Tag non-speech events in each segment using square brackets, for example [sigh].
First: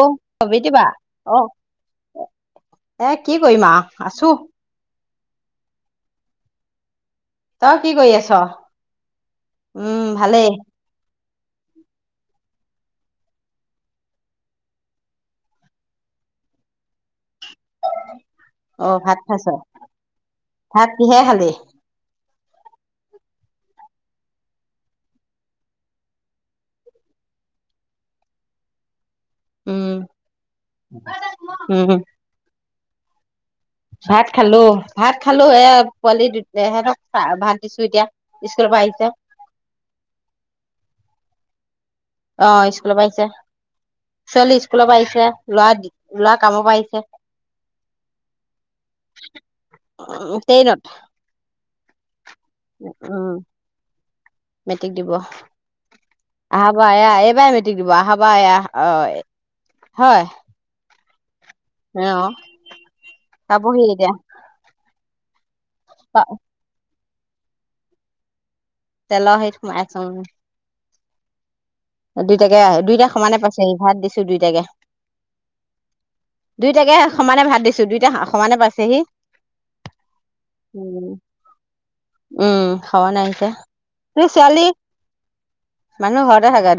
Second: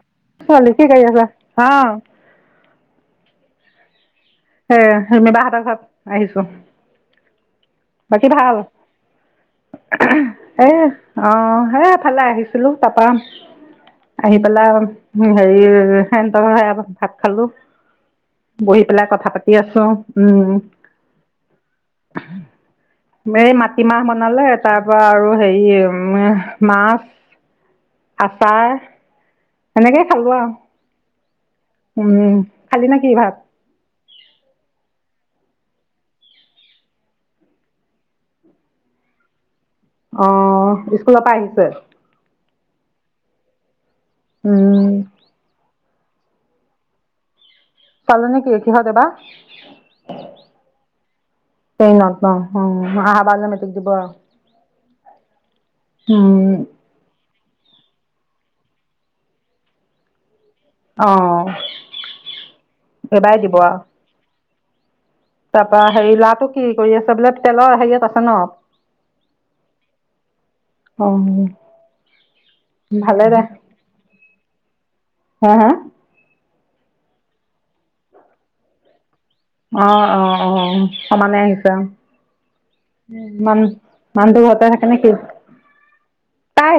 অ ছোৱালী বিওতি কি বা কৰি আছা? অ এ কি কি কৰিম আও, আছো এ সেমিবা হেতৰ ঘত আহিছো তই কি কৰি বাকী আচ? ভাল? উম ভালেই এ অ সে এফালে আহিছিলো, তাপা আহি পেলাই হেৰি সেহত সে ভাত খালো বহি অ পেলাই ভাত কথা খাইছ পাতি আছো উম ভাত কিহে খালি এই মাটিমাহ বনালে তাৰ পৰা আৰু হেৰি উম মাছ, আচাৰ উম সেনেকেই খালো আও, উম খালি নে কি ভাত ভাত খালো, ভাত খালো এ পোৱালি সিহঁতক ভাত দিছো এতিয়া স্কুলৰ পৰা আহিছে। অ স্কুলৰ পৰা আহিছে অ স্কুলৰ পৰা আহিছে ছোৱালী স্কুল উম। পৰা আহিছে। লোৱা দি লৰা কাম পৰা আহিছে চালু নেকি কিহত এবা? উ ট্ৰেইনত ট্ৰেইনত অ উম আহাবাৰ মেট্ৰিক দিব মেট্ৰিক দিব উম এয়া এইবাৰ অহা বাৰ মেট্ৰিক দিব হবা এয়া অ হয় অ অ এইবাৰ পাবহি এতিয়া তাৰ পৰা হেৰি ল'ৰাটোকি কৰি আছে টেবুল তলত তেলৰ হেৰিয়ত আছে ন তেল সেইতই সোমাই আছো অ দুইটাকে দুইটা ভালে সমানে দে পাইছে ভাত দিছো দুইটাকে হা হা দুইটাকে সমানে ভাত দিছো দুইটা সমানে পাইছেহ সি অ অ অ। সমানে আহিছে অ। উম সমানে আহিছে মান তোৰ মানুহটো ঘৰতে ছোৱালী থাকে নেকি? মানুহ তাই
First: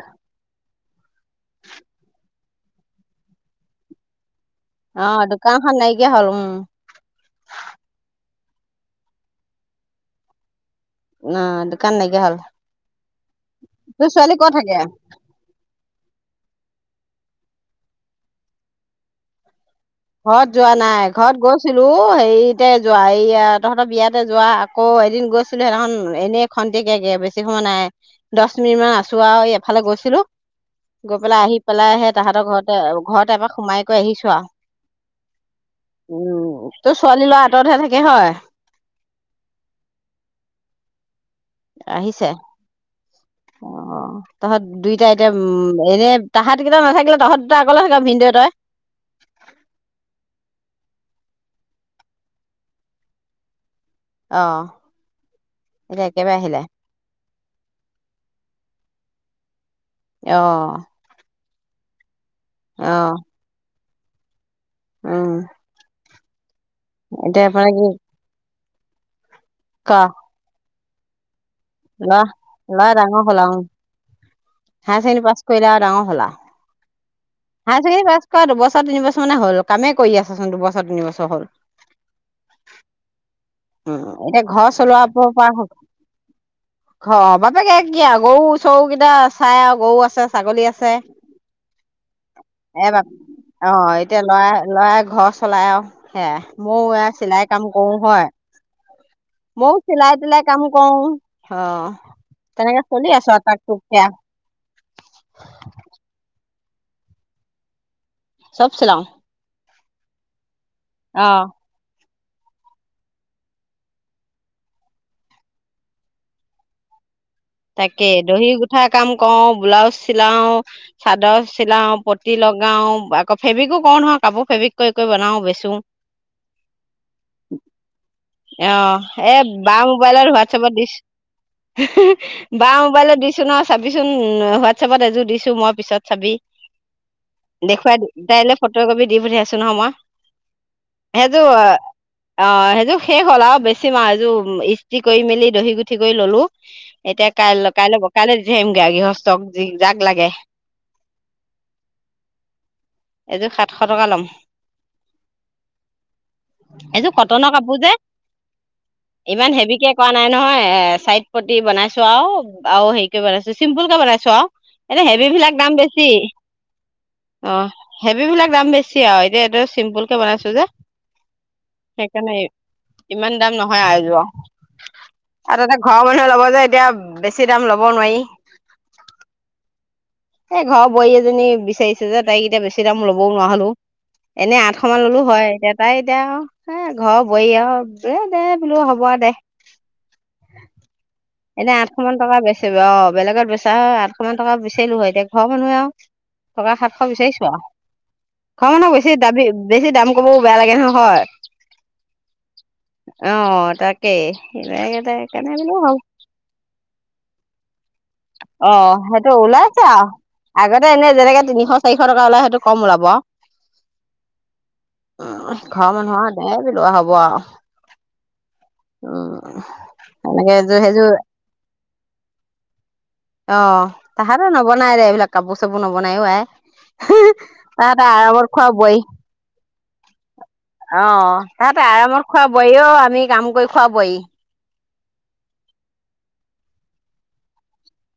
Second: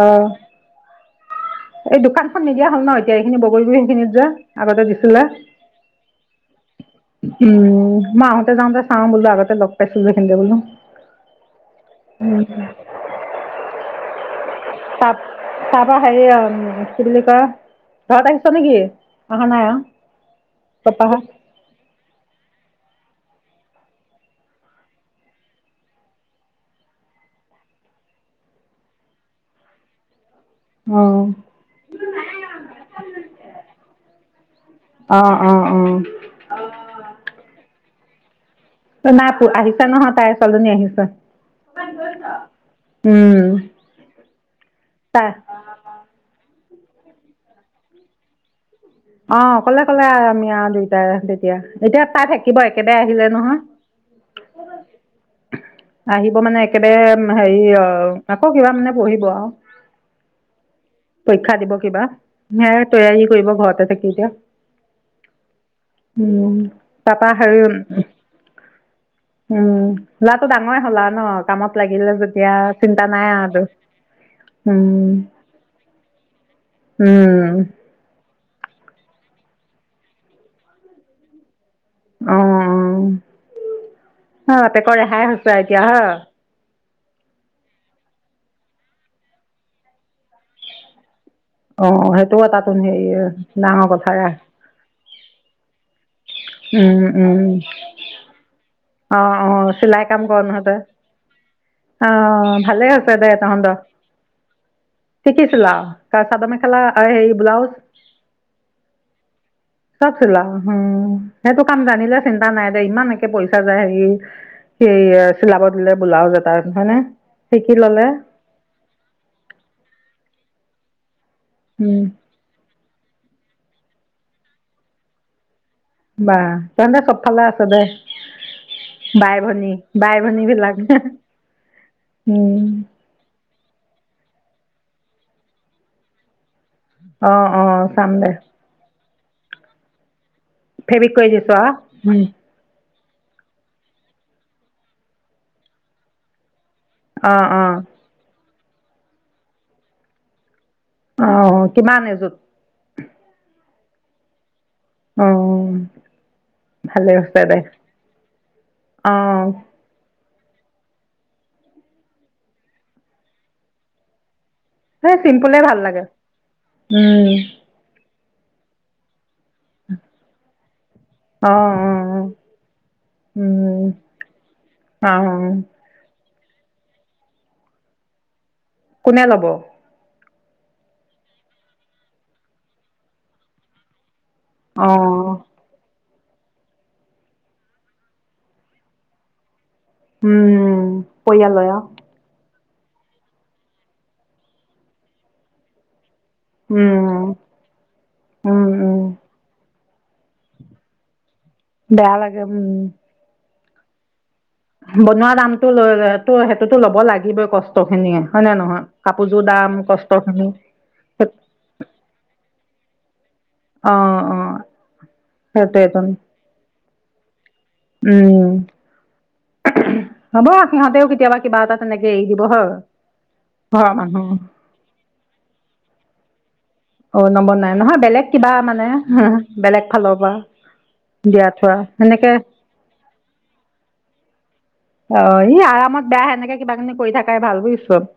অ এই দোকান নিদিয় হ'ল ন এতিয়া এইখিনি বগৰী গুৰি খিনিত যোৱা আগতে অ দিছিলে। দোকানখন নাইকিয়া হ'ল উম উম মাহত যাওঁতে চাওঁ বোলো আগতে লগ পাইছো [unintelligible] ন। অ দোকান নাইকিয়া হল। তোৰ ছোৱালীক তা তাৰপৰা হেৰি আৰু কি বুলি ঘৰত আহিছ নেকি? অহা নাই অ'। ঘৰত যোৱা নাই ঘৰত গৈছিলো হেৰিত তে যোৱা এইয়া তহঁতৰ বিয়াতে যোৱা আকৌ এদিন গৈছিলো সিদিনাখন এনেই খন্তেকীয়াকে, বেছি সময় নাই। দছ মিনিট মান আছো আৰু এফালে গৈছিলো। গৈ অ। পেলাই আহি পেলাই হে তাহাঁতৰ ঘৰতে ঘৰত এপাক সোমাই কৰি আহিছো আৰু। অ অ অ উম। তো ছোৱালী [unintelligible] থাকে হয় নাই। আহিছা নহয়। তাই ছোৱালীজনী আহিছে। তাত গৈছ? আহিছে অ। তহত দুইটা তাই এতিয়া উম এনে তাহত কেইটা নাথাকিলে তহত দুটা অকলে থাক ভিনদয়ে তই? অ। কলে কলে আমি আৰু আমি আৰু দুইটাই তেতিয়া। এতিয়া তাই থাকিব একেবাৰে আহিলে নহয়। অ', এতিয়া একেবাৰে আহিব মানে আহিলে একেবাৰে হেৰি অ আকৌ কিবা মানে পঢ়িব। অ অ'। পৰীক্ষা দিব কিবা। হে তৈয়াৰী কৰিব ঘৰত। [unintelligible] অ'। উম। তাৰ পা এতিয়া মানে কি উম ক লাটো ডাঙৰ [unintelligible] কামত লাগিলে ল'ৰা যেতিয়া ল'ৰা চিন্তা ডাঙৰ নাই হ'ল আৰু তোৰ। Higher um. ছেকেণ্ডেৰী পাছ কৰিলে আৰু ডাঙৰ হ'ল আৰু উম। হায়াৰ ছেকেণ্ডেৰী পাছ কৰা বছৰ তিনি বছৰ মানে হ'ল কামেই কৰি আছচোন দুবছৰ তিনবছৰ হ'ল। অ' তাৰ উম, এতিয়া ঘৰ বাপেকৰ এতিয়া ৰেহাই হৈছে এতিয়া হয় ঘ বাপেকে কি আৰু গৰু চৰু কেইটা চাই আৰু গৰু আছে ছাগলী আছে। অ সেইটো এটাতোন এব হেৰি অ' ডাঙৰ এতিয়া কথাৰে লৰাই লৰাই ঘৰ চলাই আৰু। সেয়া ময়ো উম এয়া উম চিলাই কাম কৰো হয়। অ অ মোৰ চিলাই কৰ তিলাই কাম নহতে কৰো। অ ' তেনেকে ভালেই চলি হৈছে দে আছো আৰু তাক তহতৰ টুককে আৰু শিকিছিলা আও চাদৰ মেখেলা আৰু সেই ব্লাউজ চব চিলাও চব চিলাঅ ' উম অ সেই তো কাম জানিলে চিন্তা নাই দে ইমান একে পইচা পইচা যায় হেৰি স চিলাব দিলে ব্লাউজ এটা হয়নে? শিকি ললে তাকে দহি গুঠা কাম কৰো ব্লাউজ চিলাও। চাদৰ চিলাও উম প্ৰতি লগাও লগাও আকৌ ফেব্ৰিকো কৰোঁ নহয় কাপোৰ ফেব্ৰিক কৰি কৰি বনাওঁ বেচো বাাহ তই চবফালে আছ দে অ' এ বাই ভনী বা বাই মোবাইলত ভনী হোৱাটছপত বিলাক দিছো উম বা মোবাইলত দিছো নহয় চাবিচোন হোৱাটছএপত এযোৰ দিছো মই পিছত চাবি অ অ দেখুৱাই চাম দে তাইলে ফটো একপিত দি পঠিয়াইছোঁ নহয় মই ফেব্ৰিক কৰি সেইযোৰ দিছ অ' সেইযোৰ শেষ হ'ল আৰু বেছি মাহ এইযোৰ ইস্তি কৰি মেলি দহি গুঠি কৰি ললো। এতিয়া অ অ অ কাই কাইলৈ, কাইলৈ দি আহিম গড়গীহস্তক জিক যাক লাগে। অ' কিমান এইযোৰত? আঠশ টকা ল'ম অ' ভালে এইযোৰ হৈছে কটনৰ দে কাপোৰ যে অ ইমান হেভিকে কৰা নাই নাই নহয় এ চাইট পটি বনাইছো আৰু আৰু হেৰিক বনাইছো চিম্পুল কে বনাইছো আৰু এনে হেই হেভি চিম্পুল বিলাক দাম ভাল লাগে বেছি উম। হেভী বিলাক দাম বেছি আৰু এ এইটো চিম্পুল কে বনাইছো যে অ অ সেইকাৰণে ইমান দাম নহয় উম আহ যোৱা অ আৰু তাতে ঘৰৰ মানুহে ল'ব এতিয়া বেছি দাম ল'ব নোৱাৰি। কোনে ল'ব এই ঘৰৰ বোৱাৰী এজনী বিচাৰিছে যে তাইক এতিয়া বেছি দাম লবও নোৱাহলো। এনে অ আঠশ মান ললো হয় এতিয়া তাই দে আৰু এ ঘৰ বুৱাই আৰু এ দে বোলো হ'ব দে উম। পৰিয়ালয় এতিয়া আৰু আঠশ মান টকা বেছি অ' বেলেগত বেচা হয় আঠশ মান টকা বিুচাৰিলো হয় এতিয়া ঘৰৰ মানুহে আও টকা সাতশ উম বিচাৰিছো আও উম ঘৰনো উম বেছি দাবি বেছি দাম কবও বেয়া লাগে নহয়। বেয়া লাগে উম। তাকে [unintelligible] হেইকাৰণে বুলো হওঁক। টো হেইটোতো ল'ব লাগিবই কষ্ট খিনিয়ে হয় নে নহয় অ' সেইটো কাপোৰযোৰ দাম ওলাইছে আও কষ্ট খিনি আগতে এনে যেনেকে তিনিশ চাৰিশ টকা ওলাই সেইটো কম ওলাব। ৱা অ', অ' সেইটোৱে তোন। ৱাহ উম। হ'ব এনেকে এযোৰ সিহঁতেও সেইযোৰ কেতিয়াবা কিবা এটা তেনেকে এৰি দিব হয়। ঘৰৰ অ' মানুহ তাহাতৰ নবনাই ৰে এইবিলাক কাপোৰ চাপোৰ নব বনাইও আই অ' নবনাই নহয় তাত বেলেগ আৰামত কিবা খোৱা মানে বোৱাৰী। বেলেগ ফালৰ পৰা অ দিয়া থোৱা তাত আৰামত সেনেকে খোৱা বোৱাৰী অ আমি কাম কৰি খুৱাবই অ ই আৰামত বেয়া সেনেকে কিবা কিনি কৰি থাকাই ভাল বুজিছব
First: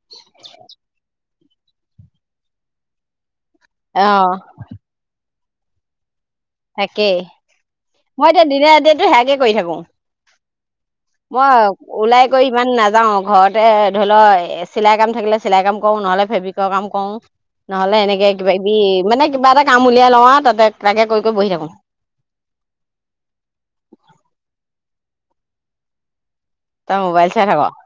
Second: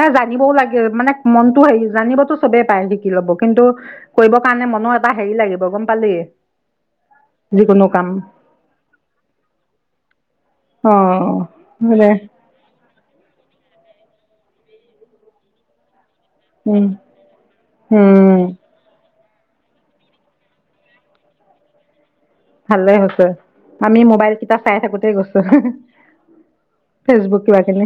হে জানিবও লাগে মানে মনতটো হেৰি জানিবতো চবেই পায় শিকি ল'ব কিন্তু অ কৰিবৰ কাৰণে মনো এটা হেৰি লাগিব বগম পালি তাকেই যিকোনো কাম মই এতিয়া দিনে ৰাতিটো সেযাকে কৰি থাকোঙ অ মই দে ওলাই গৈ ইমান নাযাওঁ ঘৰতে ধৰি লও চিলাই কাম থাকিলে চিলাই কাম কৰো নহ'লে ফেব্ৰিকৰ কাম উম কৰো নহলে এনেকে উম কিবা কিবি মানে কিবা এটা কাম উলিয়াই লওঁ আৰু তাতে তাকে কৰি গৈ বহি থাকো। ভালে হৈছে আমি মোবাইল কিতা চাই থাকোতে গৈছো। তই মোবাইল ফেচবুক চাই থাক। কিবা কিনি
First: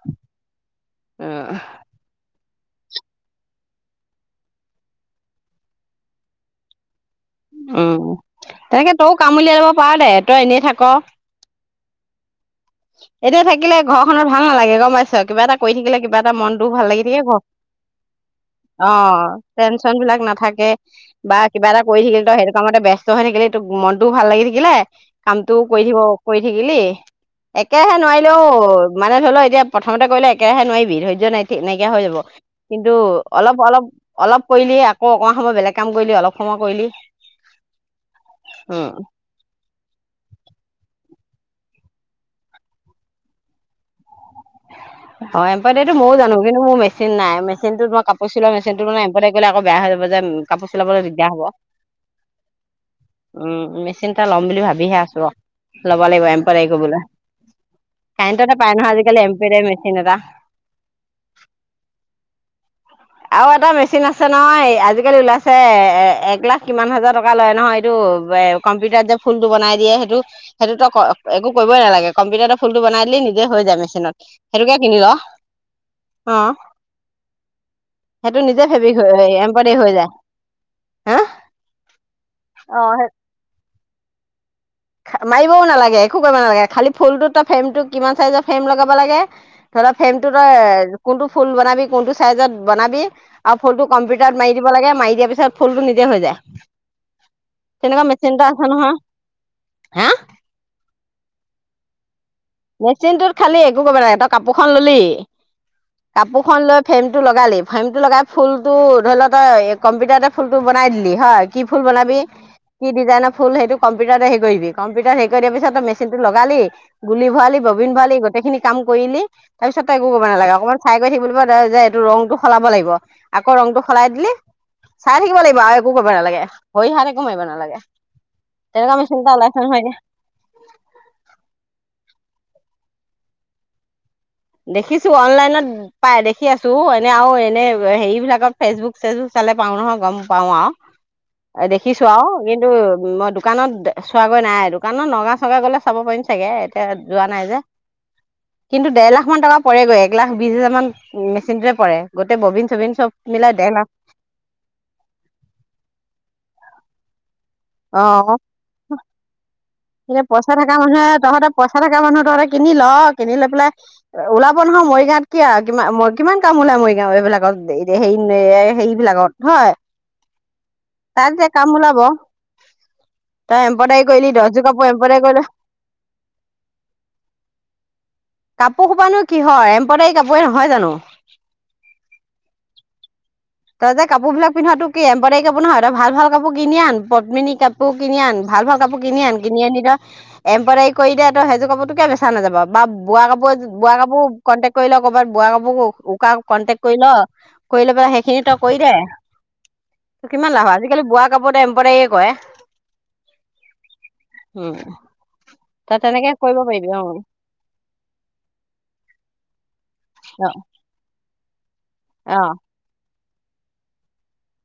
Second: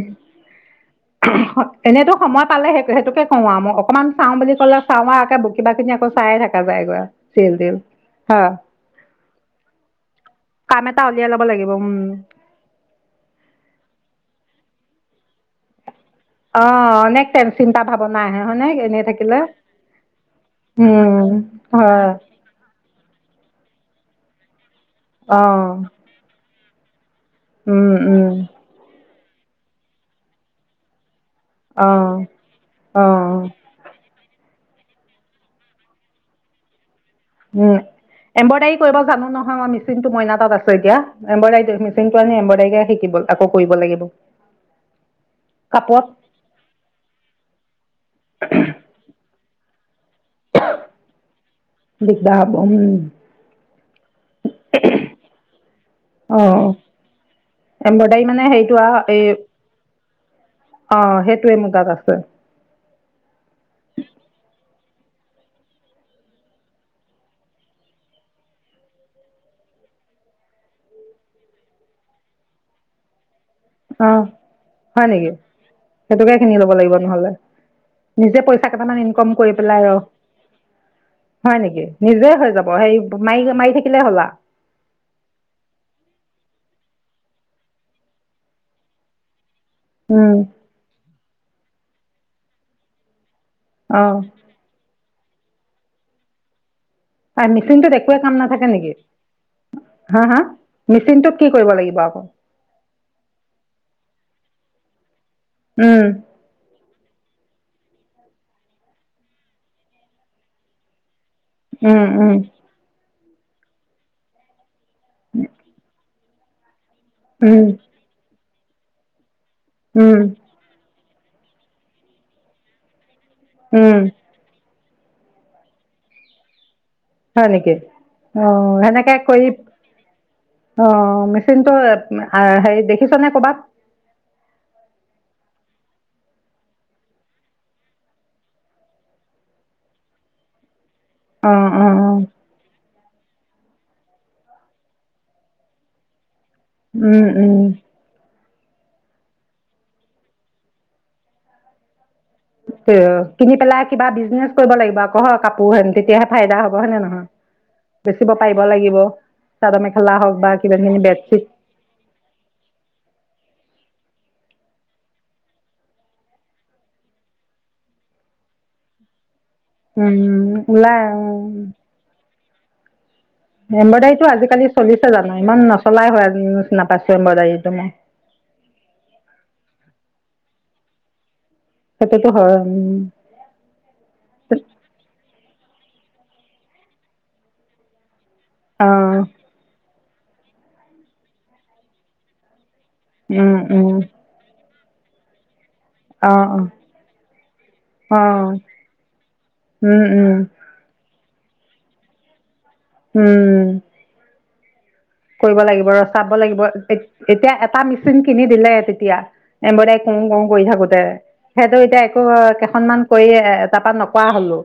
উম এনেতো সময়ত পালে সেই সেইটোকে কওঁ আৰু মই অকণমান চাওঁ বুলি ক'লে চাওঁ আৰু আকে কিবা খিনি আকৌ চায়ে থাককা যায়গৈ। চিৰিয়েল তিৰিয়েল উম হয় তেনেকে তই কাম উলিয়াই লব পাৰ দে তই এনেই থাক এ [inaudible] এতিয়া থাকিলে ঘৰ খনৰ ভাল নালাগে গম পাইছ কিবা এটা কৰি থাকিলে কিবা এটা অ মনতটোও ভাল লাগি থাকে অনেক ঘ চিন্তা ভাৱনা আহে হয়নে এনেই থাকিলে অ' টেনচন বিলাক নাথাকে উম বা কিবা এটা কৰি হয় থাকিল তো সেইটো কামতে ব্যস্ত ব্যস্ত হৈ থাকিলে এই তোক মনটো ভাল লাগি থাকিলে অ কামটো কৰি থাকিব কৰি থাকিব দিলি একেৰাহে উম উম নোৱাৰিলেও মানে ধৰি লও এতিয়া প্ৰথমতে কৰিলেেৰাে নোৱাৰি ধৈৰ্য্য নাই অ এনেকিয়া হৈ যাব কিন্তু অ অলপ অলপ অলপ কৰিলি আকৌ অকণ সময় বেলেগ কাম কৰিলি অলপ সময় কৰিলি। উম এম্ব্ৰইডাৰী উম কৰিব জানো নহয় মই মিচিনতটো মইনা তাত আছো এতিয়া এম্ব্ৰইডাৰী মেচিনটো আনি এম্ব্ৰইডাৰী শিকিব আকৌ কৰিব লাগিব হয় এমব্ৰদাৰি তো কাপোৰত ময়ো জানো কিন্তু মোৰ মেচিন নাই মেচিন তো মই কাপোৰ চিলোৱা মেচিন তো মানে এম্পদাৰী আকৌ বেয়া হৈ যাব কাপোৰ চিলাবলৈ দিগদাৰ হব দিগদাৰ হ'ব উম উম মেচিনটা লম বুলি ভাবিহে আছো ল'ব লাগিব অ এম্প্ৰইডাৰী কৰিবলৈ এম্ব্ৰইডাৰী মানে কাৰেণ্টতে পাই হেৰিটো নহয় আৰু আজিকালি এই এম্প্ৰইডাৰী মেচিন এটা অ সেইটোৱে মুগাত আছে। আৰু এটা মেচিন আছে নহয় আজিকালি উলাছে এ এক লাখ কিমান হাজাৰ টকা লয় নহয় এইটো এ কম্পিউটাৰত যে ফুলতটো বনাই দিয়ে সেইটো সেইটোতো একো কৰিবই নালাগে কম্পিউটাৰতে ফুলটো বনাই দিলে নিজে হৈ যায় মেচিনত অহ সেইটোকে কিনি ল হয় নেকি? সেইটোকে অ কিনি ল'ব লাগিব নহলে। সেইটো নিজে পইচা ফেব্ৰিক কেইটামান হৈ ইনকম কৰি এম্ব্ৰইডাৰী পেলাই হৈ আৰু যায় হা হয় নেকি। নিজে হৈ যাব অ হেৰি মাৰি মাৰি থাকিব হ'লা মাৰিবও নালাগে একো কৰিব নালাগে খালি ফুলটোত ফ্ৰেমটো কিমান চাইজৰ ফ্ৰেম লগাব লাগে ধৰা ফ্ৰেমটো উম তই কোনটো ফুল বনাবি। কোনটো চাইজত বনাবি। আৰু ফোনটো অ কম্পিউটাৰ মাৰি দিব লাগে মাৰি দিয়া পিছত পিছত ফুল টো নিজে হৈ যায়। আই মিচিনটোত তেনেকুৱা একোৱে মেচিন কাম এটা আছে নাথাকে নেকি? নহয় হা হা মিচিনটোত কি কৰিব লাগিব? পাব। মেচিনটোত খালি একো কৰিব নাগে তই কাপোৰখন ললি উম কাপোৰ খন লৈ ফ্ৰেম টো লগালি ফ্ৰেমটো লগাই ফুলটো ধৰি লও তই কম্পিউটাৰতে ফুলটো বনাই দিলি হয়। কি ফুল উম বনাবি, উম কি ডিজাইনৰ ফুল সেইটো কম্পিউটাৰতে হেৰি কৰিবি কম্পিউটাৰত হেৰি কৰি দিয়াৰ পিছত তোৰ মেচিন লগালি গুলি ভৰালি, উম ববিন ভৰালি গোটেইখিনি কাম কৰিলি। তাৰপিছত তই একো উম কৰিব নালাগে অকমান চাই যে - যে এইটো ৰংটো সলাব লাগিব। আকৌ ৰংটো উম সলাই দিলি চাই থাকিব লাগিব আৰু একো কৰিব নালাগে। ভৰি হাত একো মাৰিব হয় নেকি? নালাগে অ'। তেনেকুৱা সেনেকে মেচিন এটা কৰি ওলাইছে নহয় অ মেচিনটো হেৰি দেখিছনেে কবাত? দেখিছো অনলাইনত পাই দেখি আছো এনে আৰু এনে হেৰি বিলাকত ফেচবুক - চেচবুক চালে পাওঁ নহয় গম পাঁও আৰু। অ অ দেখিছো অ আৰু কিন্তু মই দোকানত চোৱাগৈ নাই। দোকানত নগাঁও - চগাওঁ গ'লে চাব পাৰিম। চাগে এতিয়া উম যোৱা নাই যে। উম কিন্তু দেৰলাখ মান টকা পৰেগৈ। এক লাখ বিশ হাজাৰ মান মেচিনটোয়ে পৰে। গোটেই ববিন চবিন চব মিলাই কিনি দেৰ পেলাই লাখ কিবা বিজনেচ কৰিব লাগিব আকৌ হয় কাপোৰ হেন তেতিয়াহে ফাইদা হ'ব। হয়েনে নহয়? অ অ'। চাদৰ মেখেলা এতিয়া হওক বা পইচা থাকা কিবা কিনি মানুহে বেডশ্বীট তহঁতে পইচা থাকা মানুহ তহঁতে কিনি ল কিনি লৈ পেলাই ওলাব নহয় মৰিগাঁৱত কি আৰু কিমান - ম -কিমান কাম ওলাই মৰিগাঁও এইবিলাকত হেৰি - হেৰি বিলাকত। উম। ওলাই অ। যে কাম ওলাব তই এম্ব্ৰইডাৰী এম্ব্ৰইডাৰীটো কৰিলি দহযোৰ আজিকালি কাপোৰ চলিছে এম্ব্ৰইডাৰী জানো? কৰিলে ইমান নচলাই হ নাপাইছো এম্ব্ৰইডাৰীটো মই। হয় জানো? সেইটোতো হয় উম। তই যে কাপোৰ বিলাক পিন্ধ তোৰ কি এম্ব্ৰইডাৰী কাপোৰ নহয় তই ভাল ভাল কাপোৰ কিনি আন পদ্মিনী কাপোৰ কিনি আন ভাল ভাল অ কাপোৰ কিনি আন কিনি আনি তই এম্ব্ৰইডাৰ কৰি দে তোৰ সেইযোৰ কাপোৰ তোৰ বেচা নাযাব আকৌ বা বোৱা কাপোৰ উম বোৱা উম কাপোৰ কণ্টেক। কৰিলেও ক'বাত বোৱা উকা অ কন্টেক্ অ কৰি ল কৰিলৈ পেলাই অ সেয়ে তই কৰি দে উম উম তোৰ কিমান লাভ হব আজিকালি বোৱা কাপোৰ টো এমপ্ৰদাৰি য়ে কৰে উম, উম, কৰিব লাগিব তই ৰ চাব তেনেকে কৰিব লাগিব পাৰিবি অ এতিয়া এটা মেচিন কিনি দিলে তেতিয়া এম্ব্ৰইডাৰী কৰো কৰো অ কৰি থাকোতে। সেইটো এতিয়া একো অ কেইখনমান কৰি তাৰাপা নকৰা হলো।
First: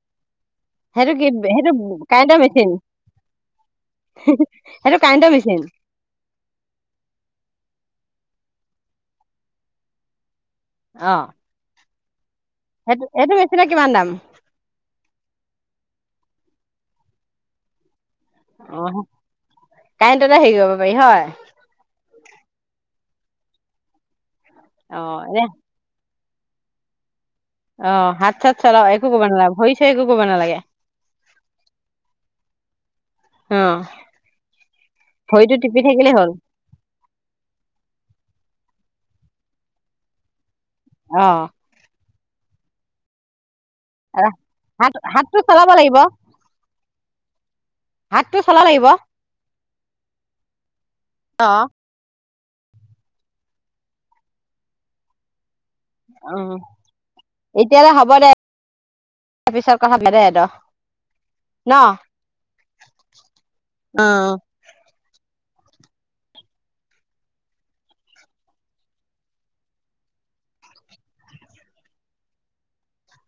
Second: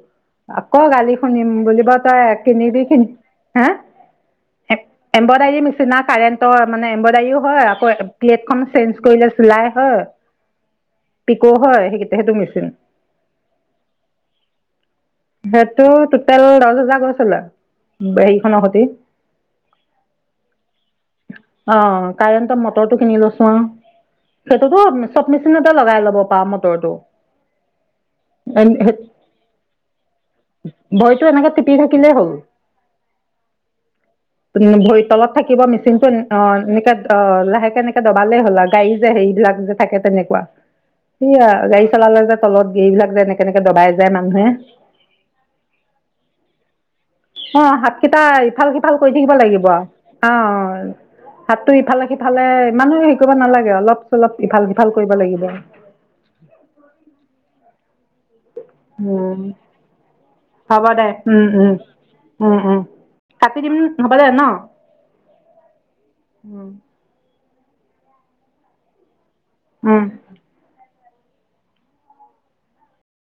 আকৌ গালি সেইটো কি শুনিম সেইটো বুলিব তই কাৰেণ্টৰ মেচিন কিনিবি কিনি হা সেইটো কাৰেণ্টৰ মেচিন এম্ব্ৰইডাৰী নিচিনা কাৰেণ্টৰ মানে এম্ব্ৰইডাৰীও হয় আকৌ প্লেটখন চেঞ্জ কৰিলে চিলাই হয় অ পিকৌ হয় সেই সেইটো মেচিন সেইটো সেইটো মেচিনৰ কিমান দাম? সেইটো টোটেল দহ হোজাৰ গৈ চিলে হেৰী খনৰ সৈতে হেৰী কৰিব পাৰি হয় কাৰেণ্টৰ মটৰটো কিনি লৈছো আও সেইটোতো অ', চব এনে মেচিনতে লগাই ল'ব পাম মটৰটো অহ হাত চাত চলা একো ভৰিতো কব নালাগে ভৰি চৰি একো কব নালাগে এনেকে টিপি থাকিলেই হ'ল ভৰি অ' তলত ভৰিটো থাকিব টিপি মেচিন টো থাকিলেই হ'ল অ 'এনেকে অ লাহেকে এনেকে দবালেই হ'ল আ হেৰী যে হেৰী এইবিলাক যে থাকে তেনেকুৱা অ', গাই চলালে যে তলত গেই এইলাক এনেকে এনেকে দবাই যায় মানুহে হাত হাতটো চলাব লাগিব। অ হাতকেইটা হাতটো চলাব ইফাল লাগিব। সিফাল কৰি থাকিব লাগিব আৰু অ অ'। হাতটো ইফালে সিফালে ইফালে মানুহে হেৰি কৰিব নালাগে অলপ চলপ ইফাল সিফাল কৰিব লাগিব। [unintelligible] [unintelligible] উম পিছত কথা পাতিম দে হ'ব দে উম উম ন? উম উম কাটি দিম হ'ব অ'। দে ন উম উম